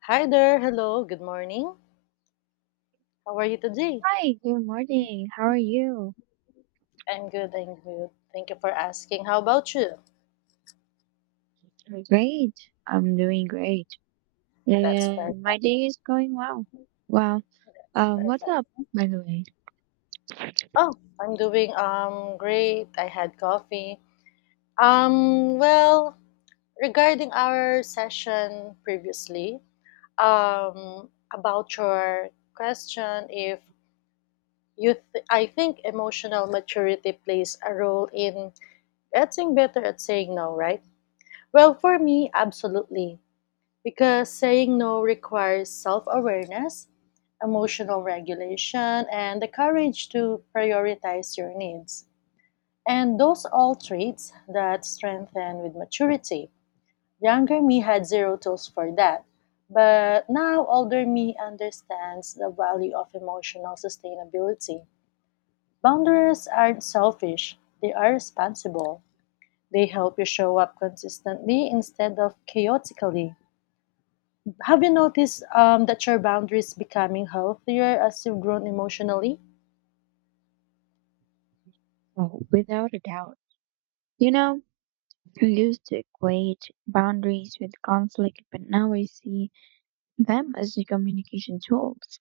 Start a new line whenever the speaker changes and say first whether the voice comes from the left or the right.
left: Hi there. Hello. Good morning. How are you today?
right: Hi, good morning. How are you?
left: I'm good. Thank you for asking. How about you?
right: I'm Great. I'm doing great.
left: That's perfect.
right: And my day is going well. Well,
left: That's
right: what's
left: perfect.
right: up, by the way?
left: Oh, I'm doing great. I had coffee. Well, regarding our session previously, about your question if I think emotional maturity plays a role in getting better at saying no, right? Well, for me, absolutely, because saying no requires self awareness, emotional regulation, and the courage to prioritize your needs. And those all traits that strengthen with maturity. Younger me had zero tools for that, but now older me understands the value of emotional sustainability. Boundaries aren't selfish, they are responsible. They help you show up consistently instead of chaotically. Have you noticed that your boundaries becoming healthier as you've grown emotionally?
right: Oh, without a doubt. You know, I used to equate boundaries with conflict, but now I see them as the communication tools.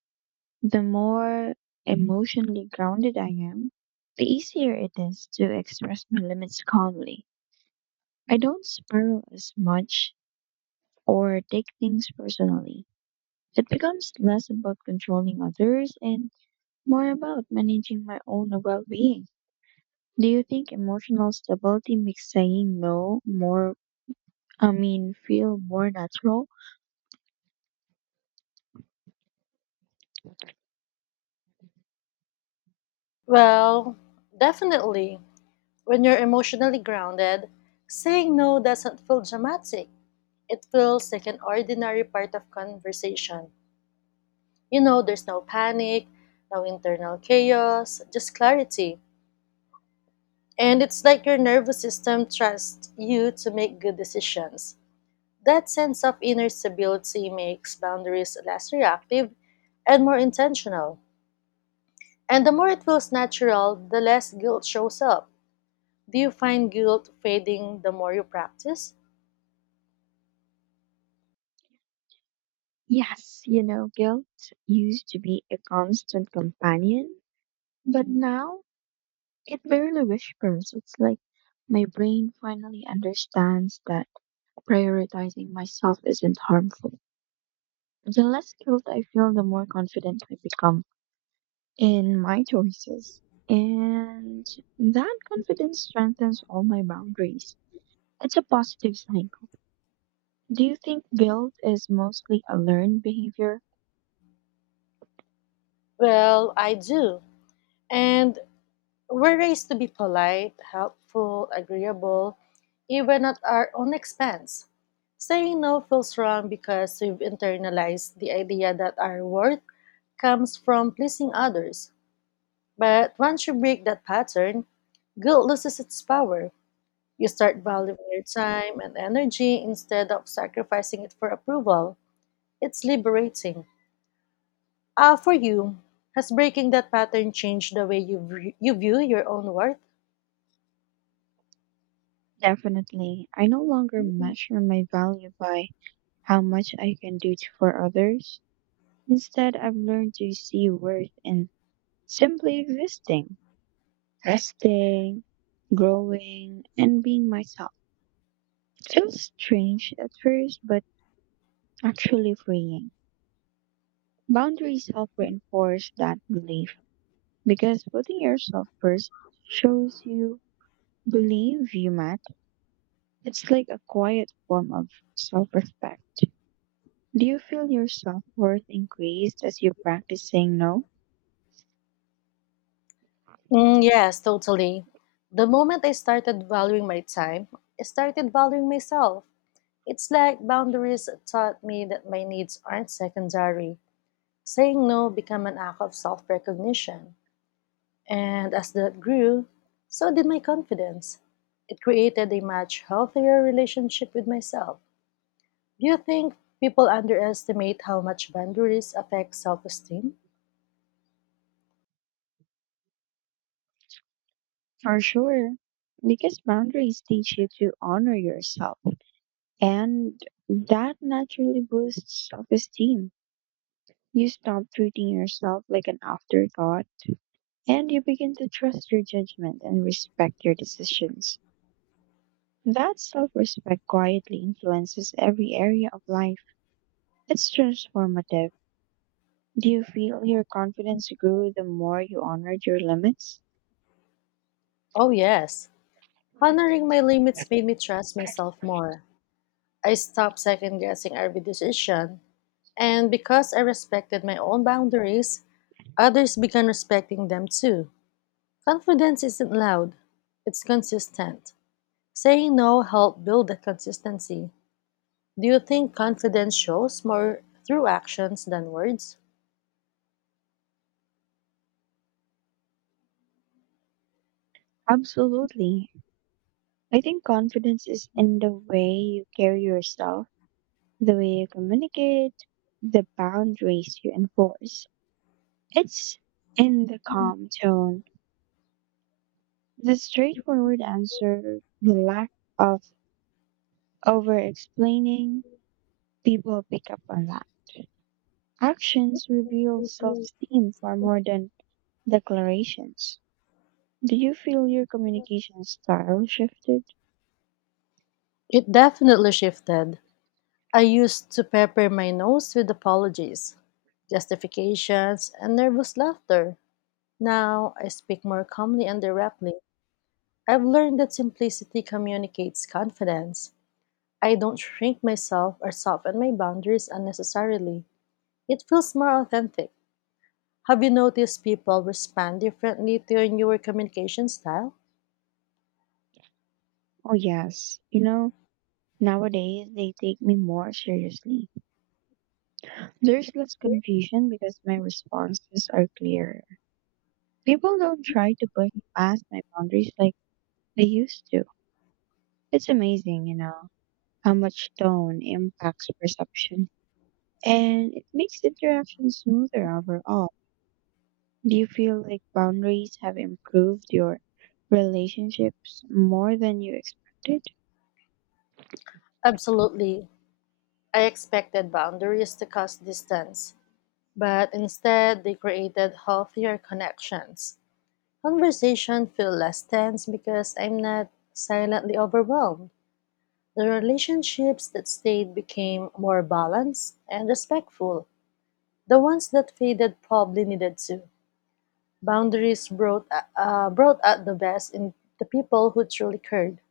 right: The more emotionally grounded I am, the easier it is to express my limits calmly. I don't spiral as much or take things personally. It becomes less about controlling others and more about managing my own well being. Do you think emotional stability makes saying no more, I mean, feel more natural?
left: Well, definitely. When you're emotionally grounded, saying no doesn't feel dramatic. It feels like an ordinary part of conversation. There's no panic, no internal chaos, just clarity. And it's like your nervous system trusts you to make good decisions. That sense of inner stability makes boundaries less reactive and more intentional. And the more it feels natural, the less guilt shows up. Do you find guilt fading the more you practice?
right: Yes, you know, guilt used to be a constant companion, but now it barely whispers. It's like my brain finally understands that prioritizing myself isn't harmful. The less guilt I feel, the more confident I become in my choices. And that confidence strengthens all my boundaries. It's a positive cycle. Do you think guilt is mostly a learned behavior?
left: Well, I do. And we're raised to be polite, helpful, agreeable, even at our own expense. Saying no feels wrong because we've internalized the idea that our worth comes from pleasing others. But once you break that pattern, guilt loses its power. You start valuing your time and energy instead of sacrificing it for approval. It's liberating. Ah, for you, has breaking that pattern changed the way you view your own worth?
right: Definitely. I no longer measure my value by how much I can for others. Instead, I've learned to see worth in simply existing, resting, growing, and being myself. It feels strange at first, but actually freeing. Boundaries help reinforce that belief because putting yourself first shows you believe you matter. It's like a quiet form of self respect. Do you feel your self worth increased as you practice saying no?
left: Mm, yes, totally. The moment I started valuing my time, I started valuing myself. It's like boundaries taught me that my needs aren't secondary. Saying no became an act of self recognition. And as that grew, so did my confidence. It created a much healthier relationship with myself. Do you think people underestimate how much boundaries affect self esteem?
right: For sure, because boundaries teach you to honor yourself, and that naturally boosts self esteem. You stop treating yourself like an afterthought, and you begin to trust your judgment and respect your decisions. That self respect quietly influences every area of life. It's transformative. Do you feel your confidence grew the more you honored your limits?
left: Oh, yes. Honoring my limits made me trust myself more. I stopped second guessing every decision. And because I respected my own boundaries, others began respecting them too. Confidence isn't loud, it's consistent. Saying no helped build that consistency. Do you think confidence shows more through actions than words?
right: Absolutely. I think confidence is in the way you carry yourself, the way you communicate, the boundaries you enforce. It's in the calm tone, the straightforward answer, the lack of over explaining. People pick up on that. Actions reveal self-esteem far more than declarations. Do you feel your communication style shifted?
left: It definitely shifted. I used to pepper my nose with apologies, justifications, and nervous laughter. Now I speak more calmly and directly. I've learned that simplicity communicates confidence. I don't shrink myself or soften my boundaries unnecessarily. It feels more authentic. Have you noticed people respond differently to your newer communication style?
right: Oh, yes. You know, nowadays they take me more seriously. There's less confusion because my responses are clearer. People don't try to push past my boundaries like they used to. It's amazing, you know, how much tone impacts perception. And it makes interactions smoother overall. Do you feel like boundaries have improved your relationships more than you expected?
left: Absolutely. I expected boundaries to cause distance, but instead they created healthier connections. Conversation feel less tense because I'm not silently overwhelmed. The relationships that stayed became more balanced and respectful. The ones that faded probably needed to. Boundaries brought brought out the best in the people who truly cared.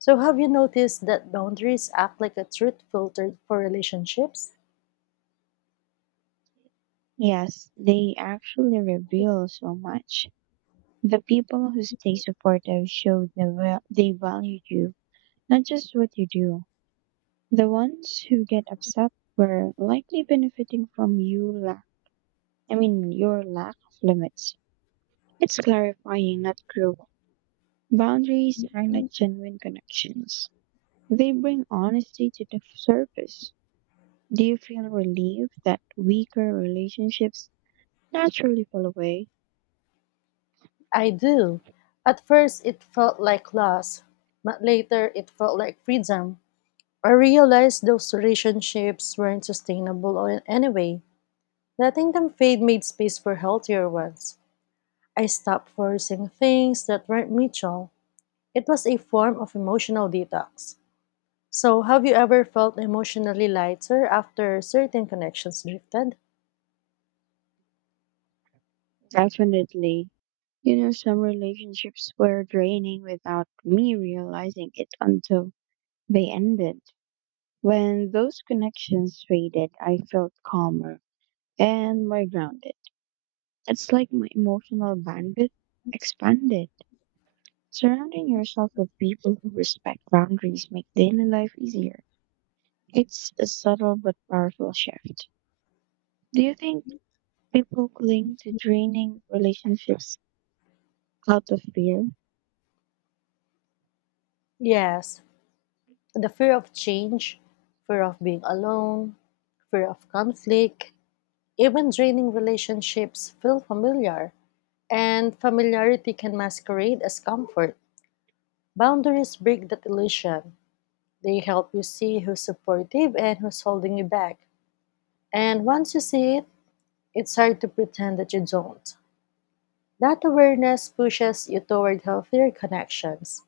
left: So, have you noticed that boundaries act like a truth filter for relationships?
right: Yes, they actually reveal so much. The people who stay supportive show they value you, not just what you do. The ones who get upset were likely benefiting from your lack of limits. It's clarifying, not cruel. Boundaries highlight genuine connections. They bring honesty to the surface. Do you feel relieved that weaker relationships naturally fall away?
left: I do. At first, it felt like loss, but later, it felt like freedom. I realized those relationships weren't anyway. Letting them fade made space for healthier ones. I stopped forcing things that weren't mutual. It was a form of emotional detox. So, have you ever felt emotionally lighter after certain connections drifted?
right: Definitely. You know, some relationships were draining without me realizing it until they ended. When those connections faded, I felt calmer and more grounded. It's like my emotional bandwidth expanded. Surrounding yourself with people who respect boundaries make daily life easier. It's a subtle but powerful shift. Do you think people cling to draining relationships out of fear?
left: Yes, the fear of change, fear of being alone, fear of conflict, even draining relationships feel familiar, and familiarity can masquerade as comfort. Boundaries break that illusion. They help you see who's supportive and who's holding you back. And once you see it, it's hard to pretend that you don't. That awareness pushes you toward healthier connections.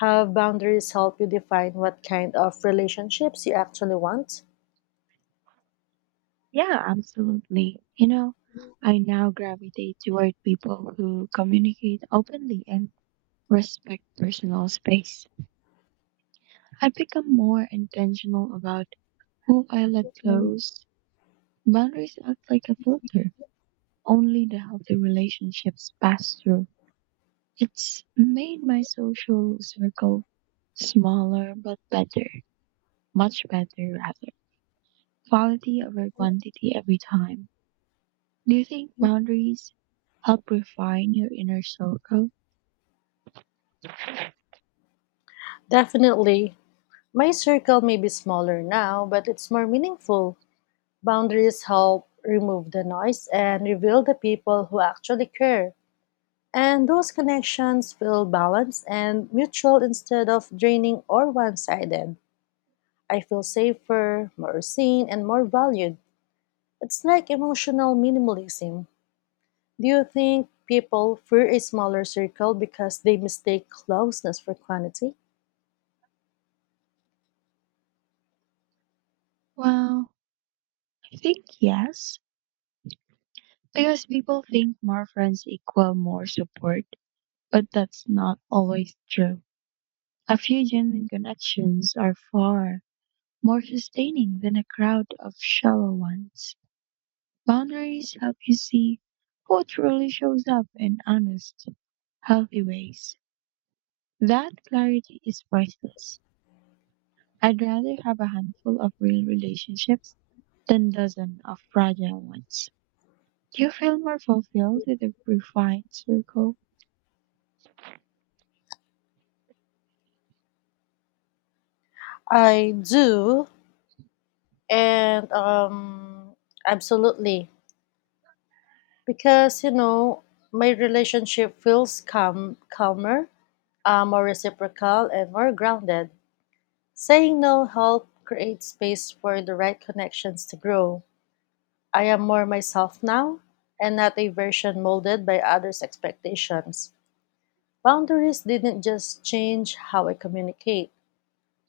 left: Have boundaries help you define what kind of relationships you actually want?
right: Yeah, absolutely. You know, I now gravitate toward people who communicate openly and respect personal space. I've become more intentional about who I let close. Boundaries act like a filter. Only the healthy relationships pass through. It's made my social circle smaller but better, much better rather. Quality over quantity every time. Do you think boundaries help refine your inner circle?
left: Definitely. My circle may be smaller now, but it's more meaningful. Boundaries help remove the noise and reveal the people who actually care. And those connections feel balanced and mutual instead of draining or one sided. I feel safer, more seen, and more valued. It's like emotional minimalism. Do you think people fear a smaller circle because they mistake closeness for quantity?
right: Well, I think yes, because people think more friends equal more support, but that's not always true. A few genuine connections are far more sustaining than a crowd of shallow ones. Boundaries help you see who truly shows up in honest, healthy ways. That clarity is priceless. I'd rather have a handful of real relationships than dozen of fragile ones. Do you feel more fulfilled with a refined circle?
left: I do. And absolutely. Because you know my relationship feels calmer, more reciprocal and more grounded. Saying no help create space for the right connections to grow. I am more myself now, and not a version molded by others expectations. Boundaries didn't just change how I communicate,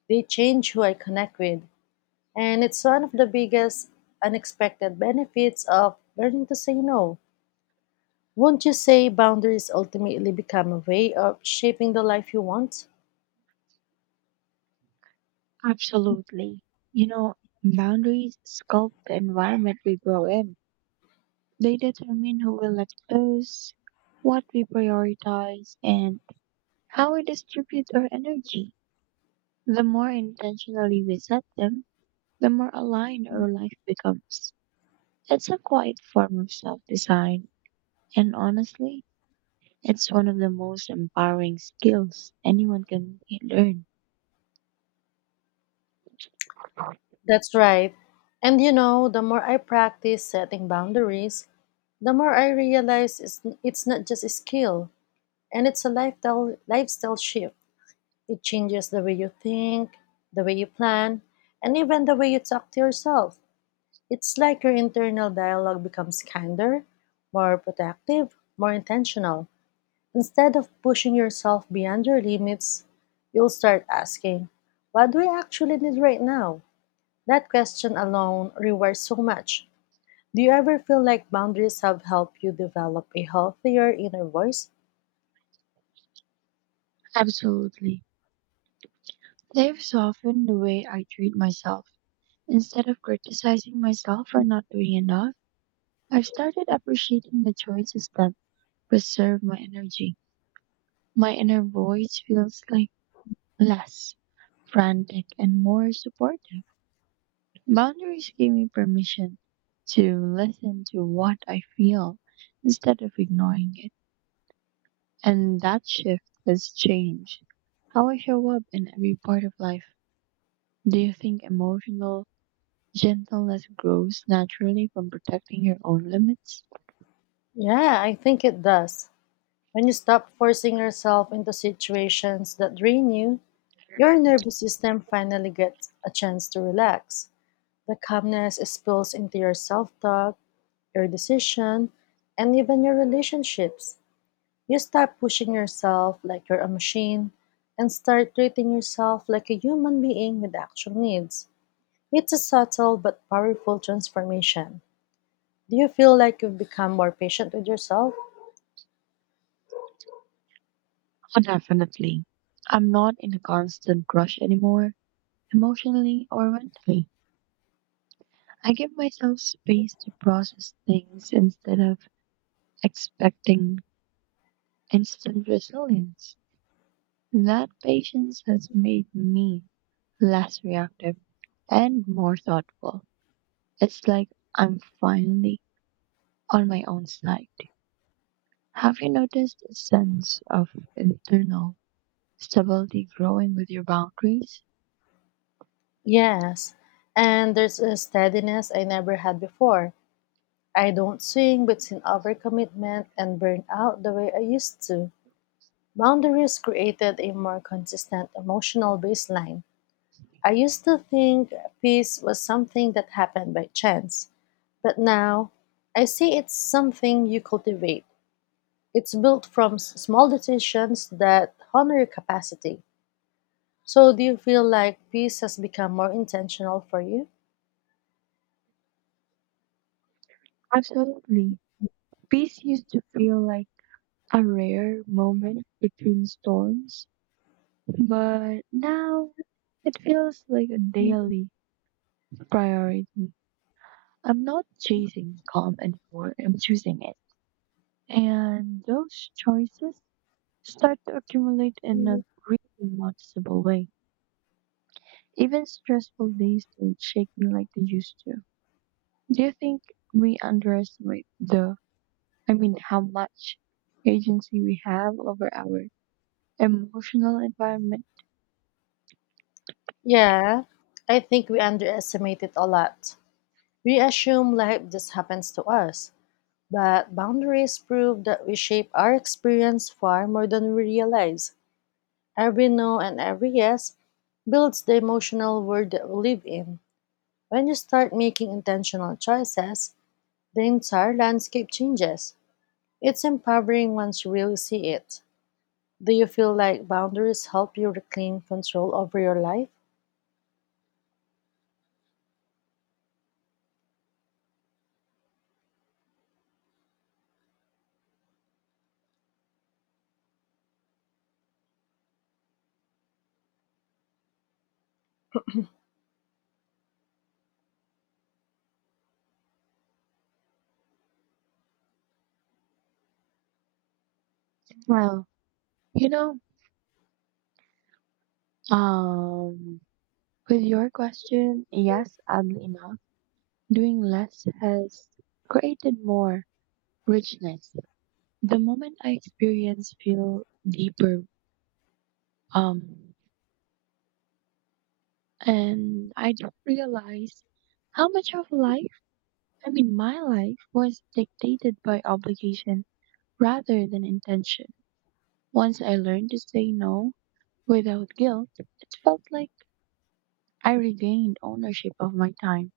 left: they change who I connect with. And it's one of the biggest unexpected benefits of learning to say no. Won't you say boundaries ultimately become a way of shaping the life you want?
right: Absolutely. You know, boundaries sculpt the environment we grow in. They determine who we let close, what we prioritize, and how we distribute our energy. The more intentionally we set them, the more aligned our life becomes. It's a quiet form of self design, and honestly, it's one of the most empowering skills anyone can learn.
left: That's right. And you know, the more I practice setting boundaries, the more I realize it's not just a skill, and it's a lifestyle shift. It changes the way you think, the way you plan, and even the way you talk to yourself. It's like your internal dialogue becomes kinder, more protective, more intentional. Instead of pushing yourself beyond your limits, you'll start asking, what do I actually need right now? That question alone rewards so much. Do you ever feel like boundaries have helped you develop a healthier inner voice?
right: Absolutely. They've softened the way I treat myself. Instead of criticizing myself for not doing enough, I've started appreciating the choices that preserve my energy. My inner voice feels like less frantic and more supportive. Boundaries give me permission to listen to what I feel instead of ignoring it. And that shift has changed how I show up in every part of life. Do you think emotional gentleness grows naturally from protecting your own limits?
left: Yeah, I think it does. When you stop forcing yourself into situations that drain you, your nervous system finally gets a chance to relax. The calmness spills into your self talk, your decision, and even your relationships. You stop pushing yourself like you're a machine and start treating yourself like a human being with actual needs. It's a subtle but powerful transformation. Do you feel like you've become more patient with yourself?
right: Oh, definitely. I'm not in a constant rush anymore, emotionally or mentally. I give myself space to process things instead of expecting instant resilience. That patience has made me less reactive and more thoughtful. It's like I'm finally on my own side. Have you noticed a sense of internal stability growing with your boundaries?
left: Yes, and there's a steadiness I never had before. I don't swing between overcommitment and burnout the way I used to. Boundaries created a more consistent emotional baseline. I used to think peace was something that happened by chance, but now I see it's something you cultivate. It's built from small decisions that honor your capacity. So, do you feel like peace has become more intentional for you?
right: Absolutely. Peace used to feel like a rare moment between storms, but now it feels like a daily priority. I'm not chasing calm anymore, I'm choosing it. And those choices start to accumulate in a really noticeable way. Even stressful days don't shake me like they used to. Do you think we underestimate how much agency we have over our emotional environment?
left: Yeah, I think we underestimate it a lot. We assume life just happens to us, but boundaries prove that we shape our experience far more than we realize. Every no and every yes builds the emotional world that we live in. When you start making intentional choices, the entire landscape changes. It's empowering once you really see it. Do you feel like boundaries help you reclaim control over your life?
right: Well, you know, um, with your question, yes, oddly enough, doing less has created more richness. The moment I experience feel deeper, um, and I didn't realize how much of my life was dictated by obligation rather than intention. Once I learned to say no without guilt, it felt like I regained ownership of my time.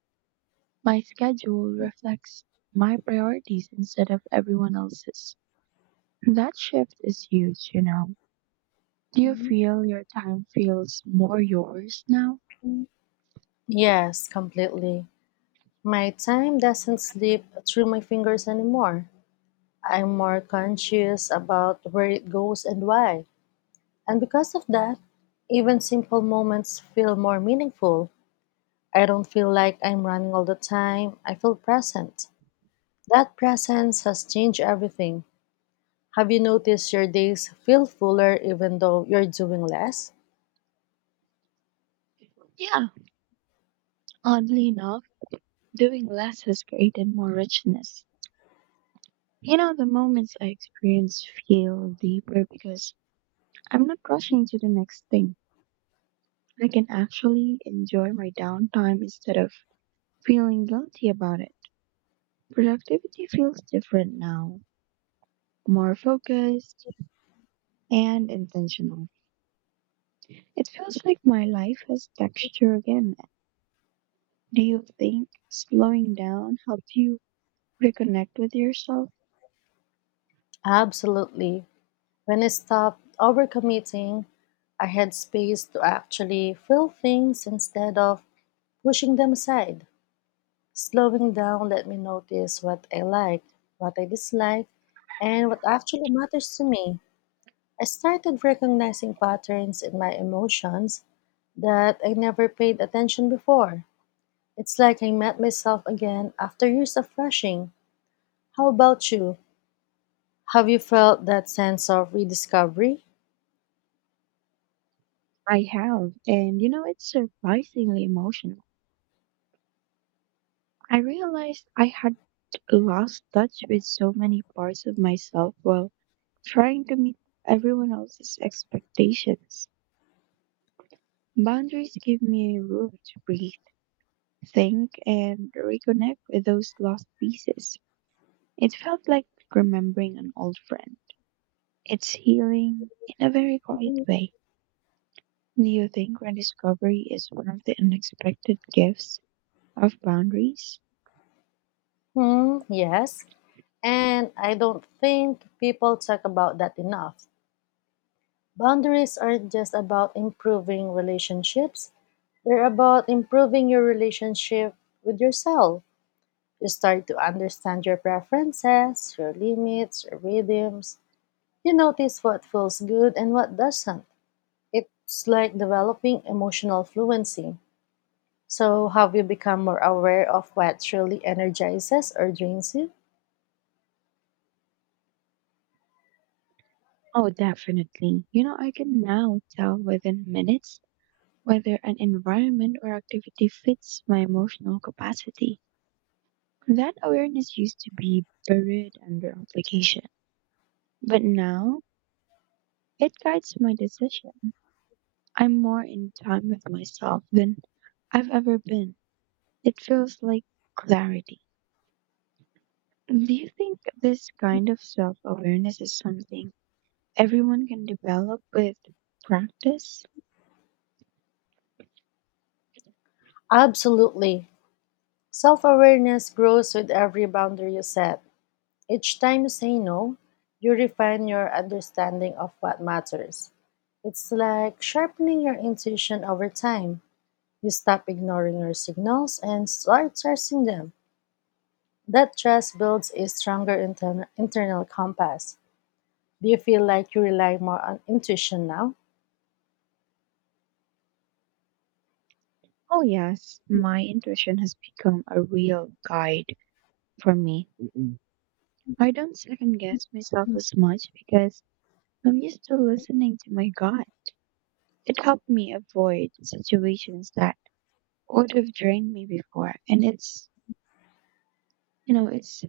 right: My schedule reflects my priorities instead of everyone else's. That shift is huge, you know. Do you feel your time feels more yours now?
left: Yes, completely. My time doesn't slip through my fingers anymore. I'm more conscious about where it goes and why. And because of that, even simple moments feel more meaningful. I don't feel like I'm running all the time. I feel present. That presence has changed everything. Have you noticed your days feel fuller even though you're doing less?
right: Yeah, oddly enough, doing less has created more richness. You know, the moments I experience feel deeper because I'm not rushing to the next thing. I can actually enjoy my downtime instead of feeling guilty about it. Productivity feels different now, more focused and intentional. It feels like my life has texture again. Do you think slowing down helped you reconnect with yourself?
left: Absolutely. When I stopped overcommitting, I had space to actually feel things instead of pushing them aside. Slowing down let me notice what I like, what I dislike, and what actually matters to me. I started recognizing patterns in my emotions that I never paid attention before. It's like I met myself again after years of rushing. How about you? Have you felt that sense of rediscovery?
right: I have, and you know, it's surprisingly emotional. I realized I had lost touch with so many parts of myself while trying to meet everyone else's expectations. Boundaries give me room to breathe, think, and reconnect with those lost pieces. It felt like remembering an old friend. It's healing in a very quiet way. Do you think rediscovery is one of the unexpected gifts of boundaries?
left: Hmm, yes. And I don't think people talk about that enough. Boundaries aren't just about improving relationships, they're about improving your relationship with yourself. You start to understand your preferences, your limits, your rhythms. You notice what feels good and what doesn't. It's like developing emotional fluency. So, have you become more aware of what truly energizes or drains you?
right: Oh, definitely. You know, I can now tell within minutes whether an environment or activity fits my emotional capacity. That awareness used to be buried under obligation, but now it guides my decision. I'm more in time with myself than I've ever been. It feels like clarity. Do you think this kind of self awareness is something everyone can develop with practice?
left: Absolutely. Self awareness grows with every boundary you set. Each time you say no, you refine your understanding of what matters. It's like sharpening your intuition over time. You stop ignoring your signals and start trusting them. That trust builds a stronger internal compass. Do you feel like you rely more on intuition now?
right: Oh, yes, my intuition has become a real guide for me. I don't second guess myself as much because I'm used to listening to my gut. It helped me avoid situations that would have drained me before. And it's, you know, it's,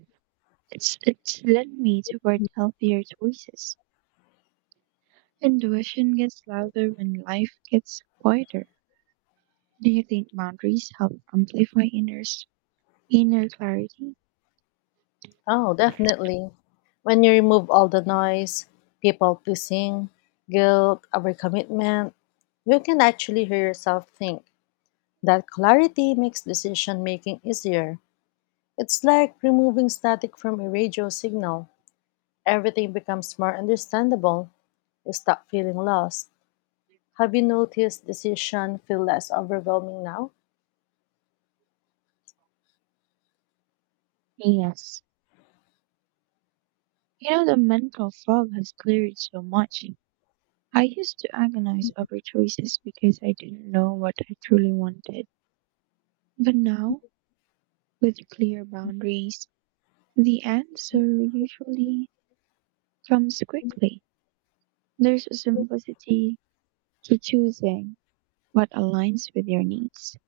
right: it's, it's led me toward healthier choices. Intuition gets louder when life gets quieter. Do you think boundaries help amplify inner clarity?
left: Oh, definitely. When you remove all the noise, people pleasing, guilt, overcommitment, you can actually hear yourself think. That clarity makes decision making easier. It's like removing static from a radio signal. Everything becomes more understandable. You stop feeling lost. Have you noticed decision feel less overwhelming now?
right: Yes. You know, the mental fog has cleared so much. I used to agonize over choices because I didn't know what I truly wanted. But now, with clear boundaries, the answer usually comes quickly. There's a simplicity to choosing what aligns with your needs.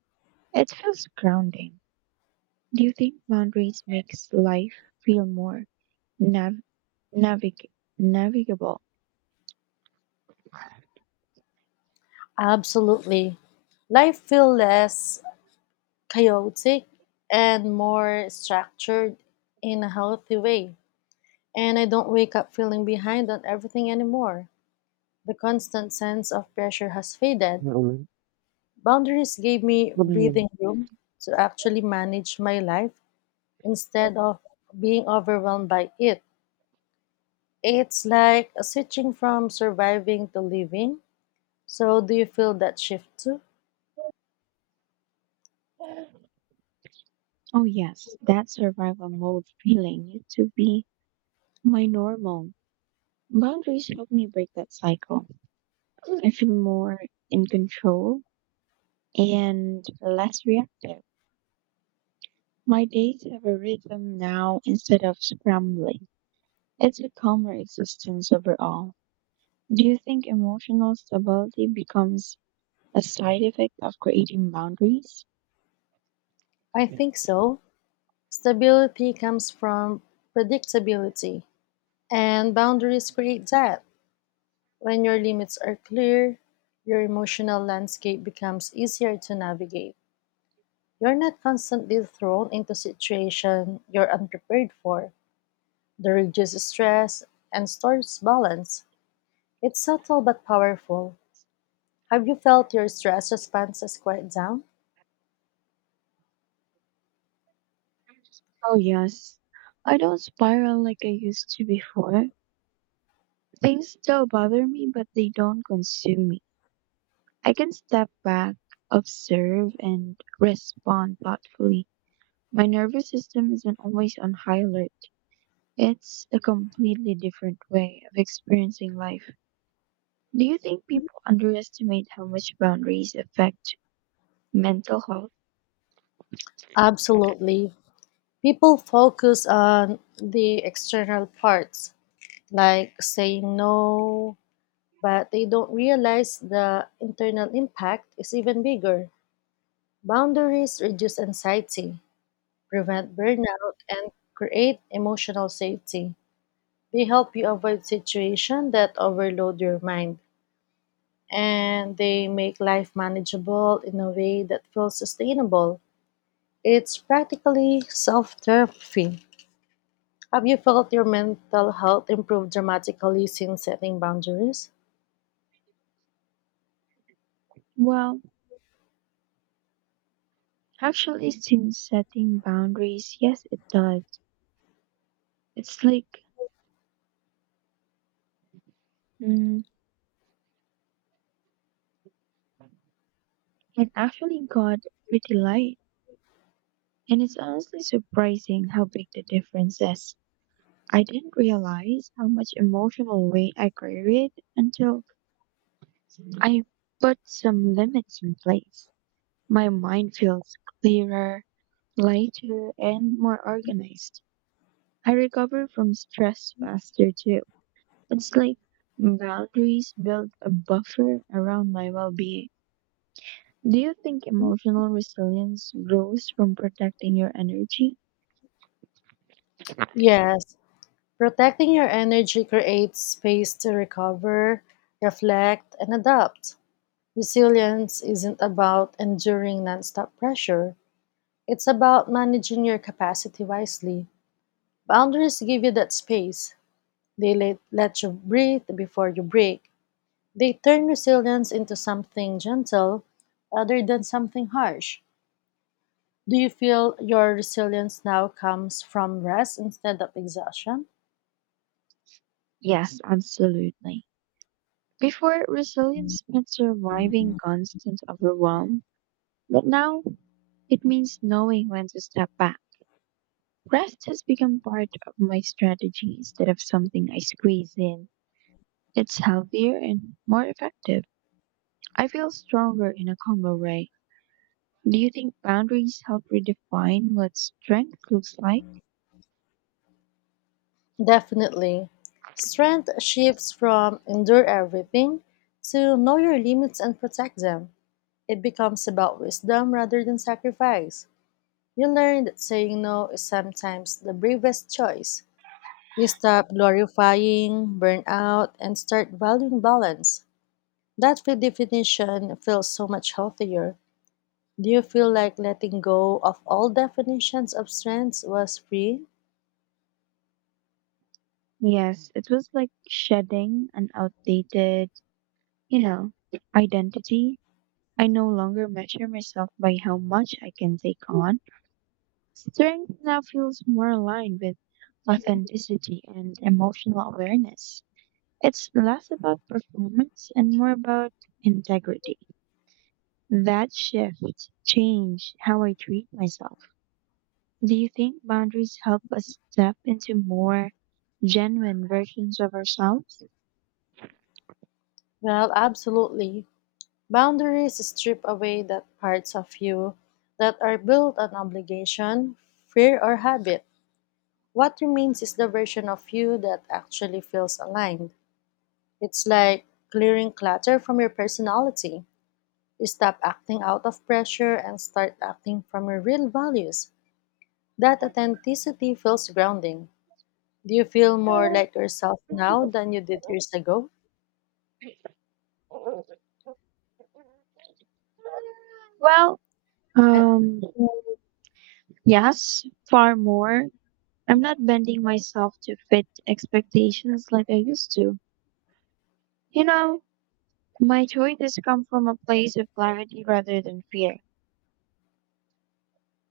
right: It feels grounding. Do you think boundaries makes life feel more nav- navig- navigable?
left: Absolutely. Life feels less chaotic and more structured in a healthy way. And I don't wake up feeling behind on everything anymore. The constant sense of pressure has faded.
right: Well,
left: Boundaries gave me
right: what do you...
left: breathing room to actually manage my life instead of being overwhelmed by it. It's like switching from surviving to living. So, do you feel that shift too?
right: Oh yes, that survival mode feeling used to be my normal. Boundaries help me break that cycle. I feel more in control and less reactive. My days have a rhythm now instead of scrambling. It's a calmer existence overall. Do you think emotional stability becomes a side effect of creating boundaries?
left: I
right: Yeah.
left: think so. Stability comes from predictability, and boundaries create that. When your limits are clear, your emotional landscape becomes easier to navigate. You're not constantly thrown into situations you're unprepared for. The reduces stress and stores balance. It's subtle but powerful. Have you felt your stress responses quiet down?
right: Oh, yes. I don't spiral like I used to before. Things still bother me, but they don't consume me. I can step back, observe, and respond thoughtfully. My nervous system isn't always on high alert. It's a completely different way of experiencing life. Do you think people underestimate how much boundaries affect mental health?
left: Absolutely. People focus on the external parts, like saying no, but they don't realize the internal impact is even bigger. Boundaries reduce anxiety, prevent burnout, and create emotional safety. They help you avoid situations that overload your mind, and they make life manageable in a way that feels sustainable. It's practically self therapy. Have you felt your mental health improve dramatically since setting boundaries?
right: Well, actually, since setting boundaries, yes, it does. It's like, mm, it actually got pretty light. And it's honestly surprising how big the difference is. I didn't realize how much emotional weight I carried until I put some limits in place. My mind feels clearer, lighter and more organized. I recover from stress faster too. It's like boundaries build a buffer around my well being. Do you think emotional resilience grows from protecting your energy?
left: Yes. Protecting your energy creates space to recover, reflect, and adapt. Resilience isn't about enduring nonstop pressure, it's about managing your capacity wisely. Boundaries give you that space. They let you breathe before you break. They turn resilience into something gentle rather than something harsh. Do you feel your resilience now comes from rest instead of exhaustion?
right: Yes, absolutely. Before, resilience meant surviving constant overwhelm, but now it means knowing when to step back. Rest has become part of my strategy instead of something I squeeze in. It's healthier and more effective. I feel stronger in a calmer way. Do you think boundaries help redefine what strength looks like?
left: Definitely. Strength shifts from endure everything to know your limits and protect them. It becomes about wisdom rather than sacrifice. You learn that saying no is sometimes the bravest choice. You stop glorifying burnout and start valuing balance. That redefinition feels so much healthier. Do you feel like letting go of all definitions of strengths was free?
right: Yes, it was like shedding an outdated, you know, identity. I no longer measure myself by how much I can take on. Strength now feels more aligned with authenticity and emotional awareness. It's less about performance and more about integrity. That shift changed how I treat myself. Do you think boundaries help us step into more genuine versions of ourselves?
left: Well, absolutely. Boundaries strip away that parts of you that are built on obligation, fear, or habit. What remains is the version of you that actually feels aligned. It's like clearing clutter from your personality. You stop acting out of pressure and start acting from your real values. That authenticity feels grounding. Do you feel more like yourself now than you did years ago?
right: Well,
left: I,
right: um, yes, far more. I'm not bending myself to fit expectations like I used to. You know, my choices come from a place of clarity rather than fear.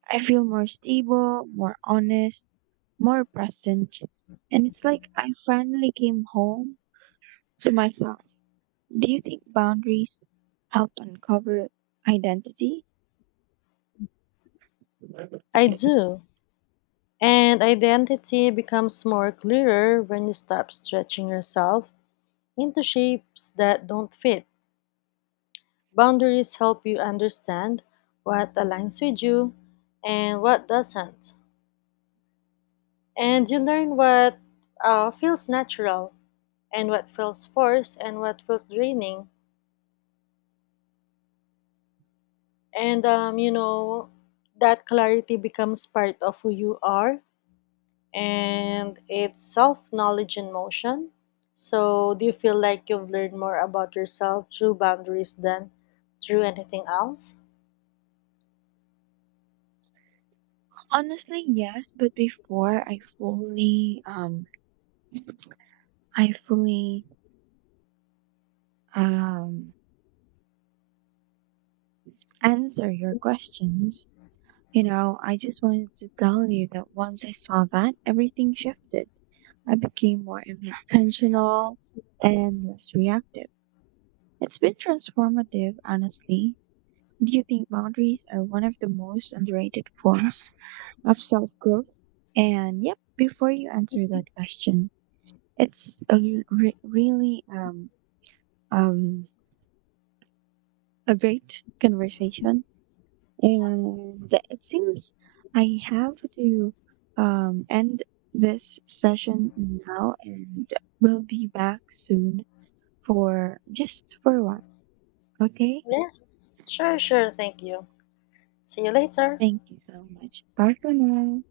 right: I feel more stable, more honest, more present. And it's like I finally came home to myself. Do you think boundaries help uncover identity?
left: I do. And identity becomes more clearer when you stop stretching yourself into shapes that don't fit. Boundaries help you understand what aligns with you and what doesn't. And you learn what feels natural and what feels forced and what feels draining. And um, you know, that clarity becomes part of who you are, and it's self knowledge in motion. So, do you feel like you've learned more about yourself through boundaries than through anything else?
right: Honestly, yes, but before I fully um answer your questions, you know, I just wanted to tell you that once I saw that, everything shifted. I became more intentional and less reactive. It's been transformative, honestly. Do you think boundaries are one of the most underrated forms of self growth? And yep, before you answer that question, it's a really um, a great conversation. And it seems I have to end this session now and we'll be back soon for just for a while. Okay?
left: Yeah, sure. Thank you. See you later.
right: Thank you so much. Bye for now.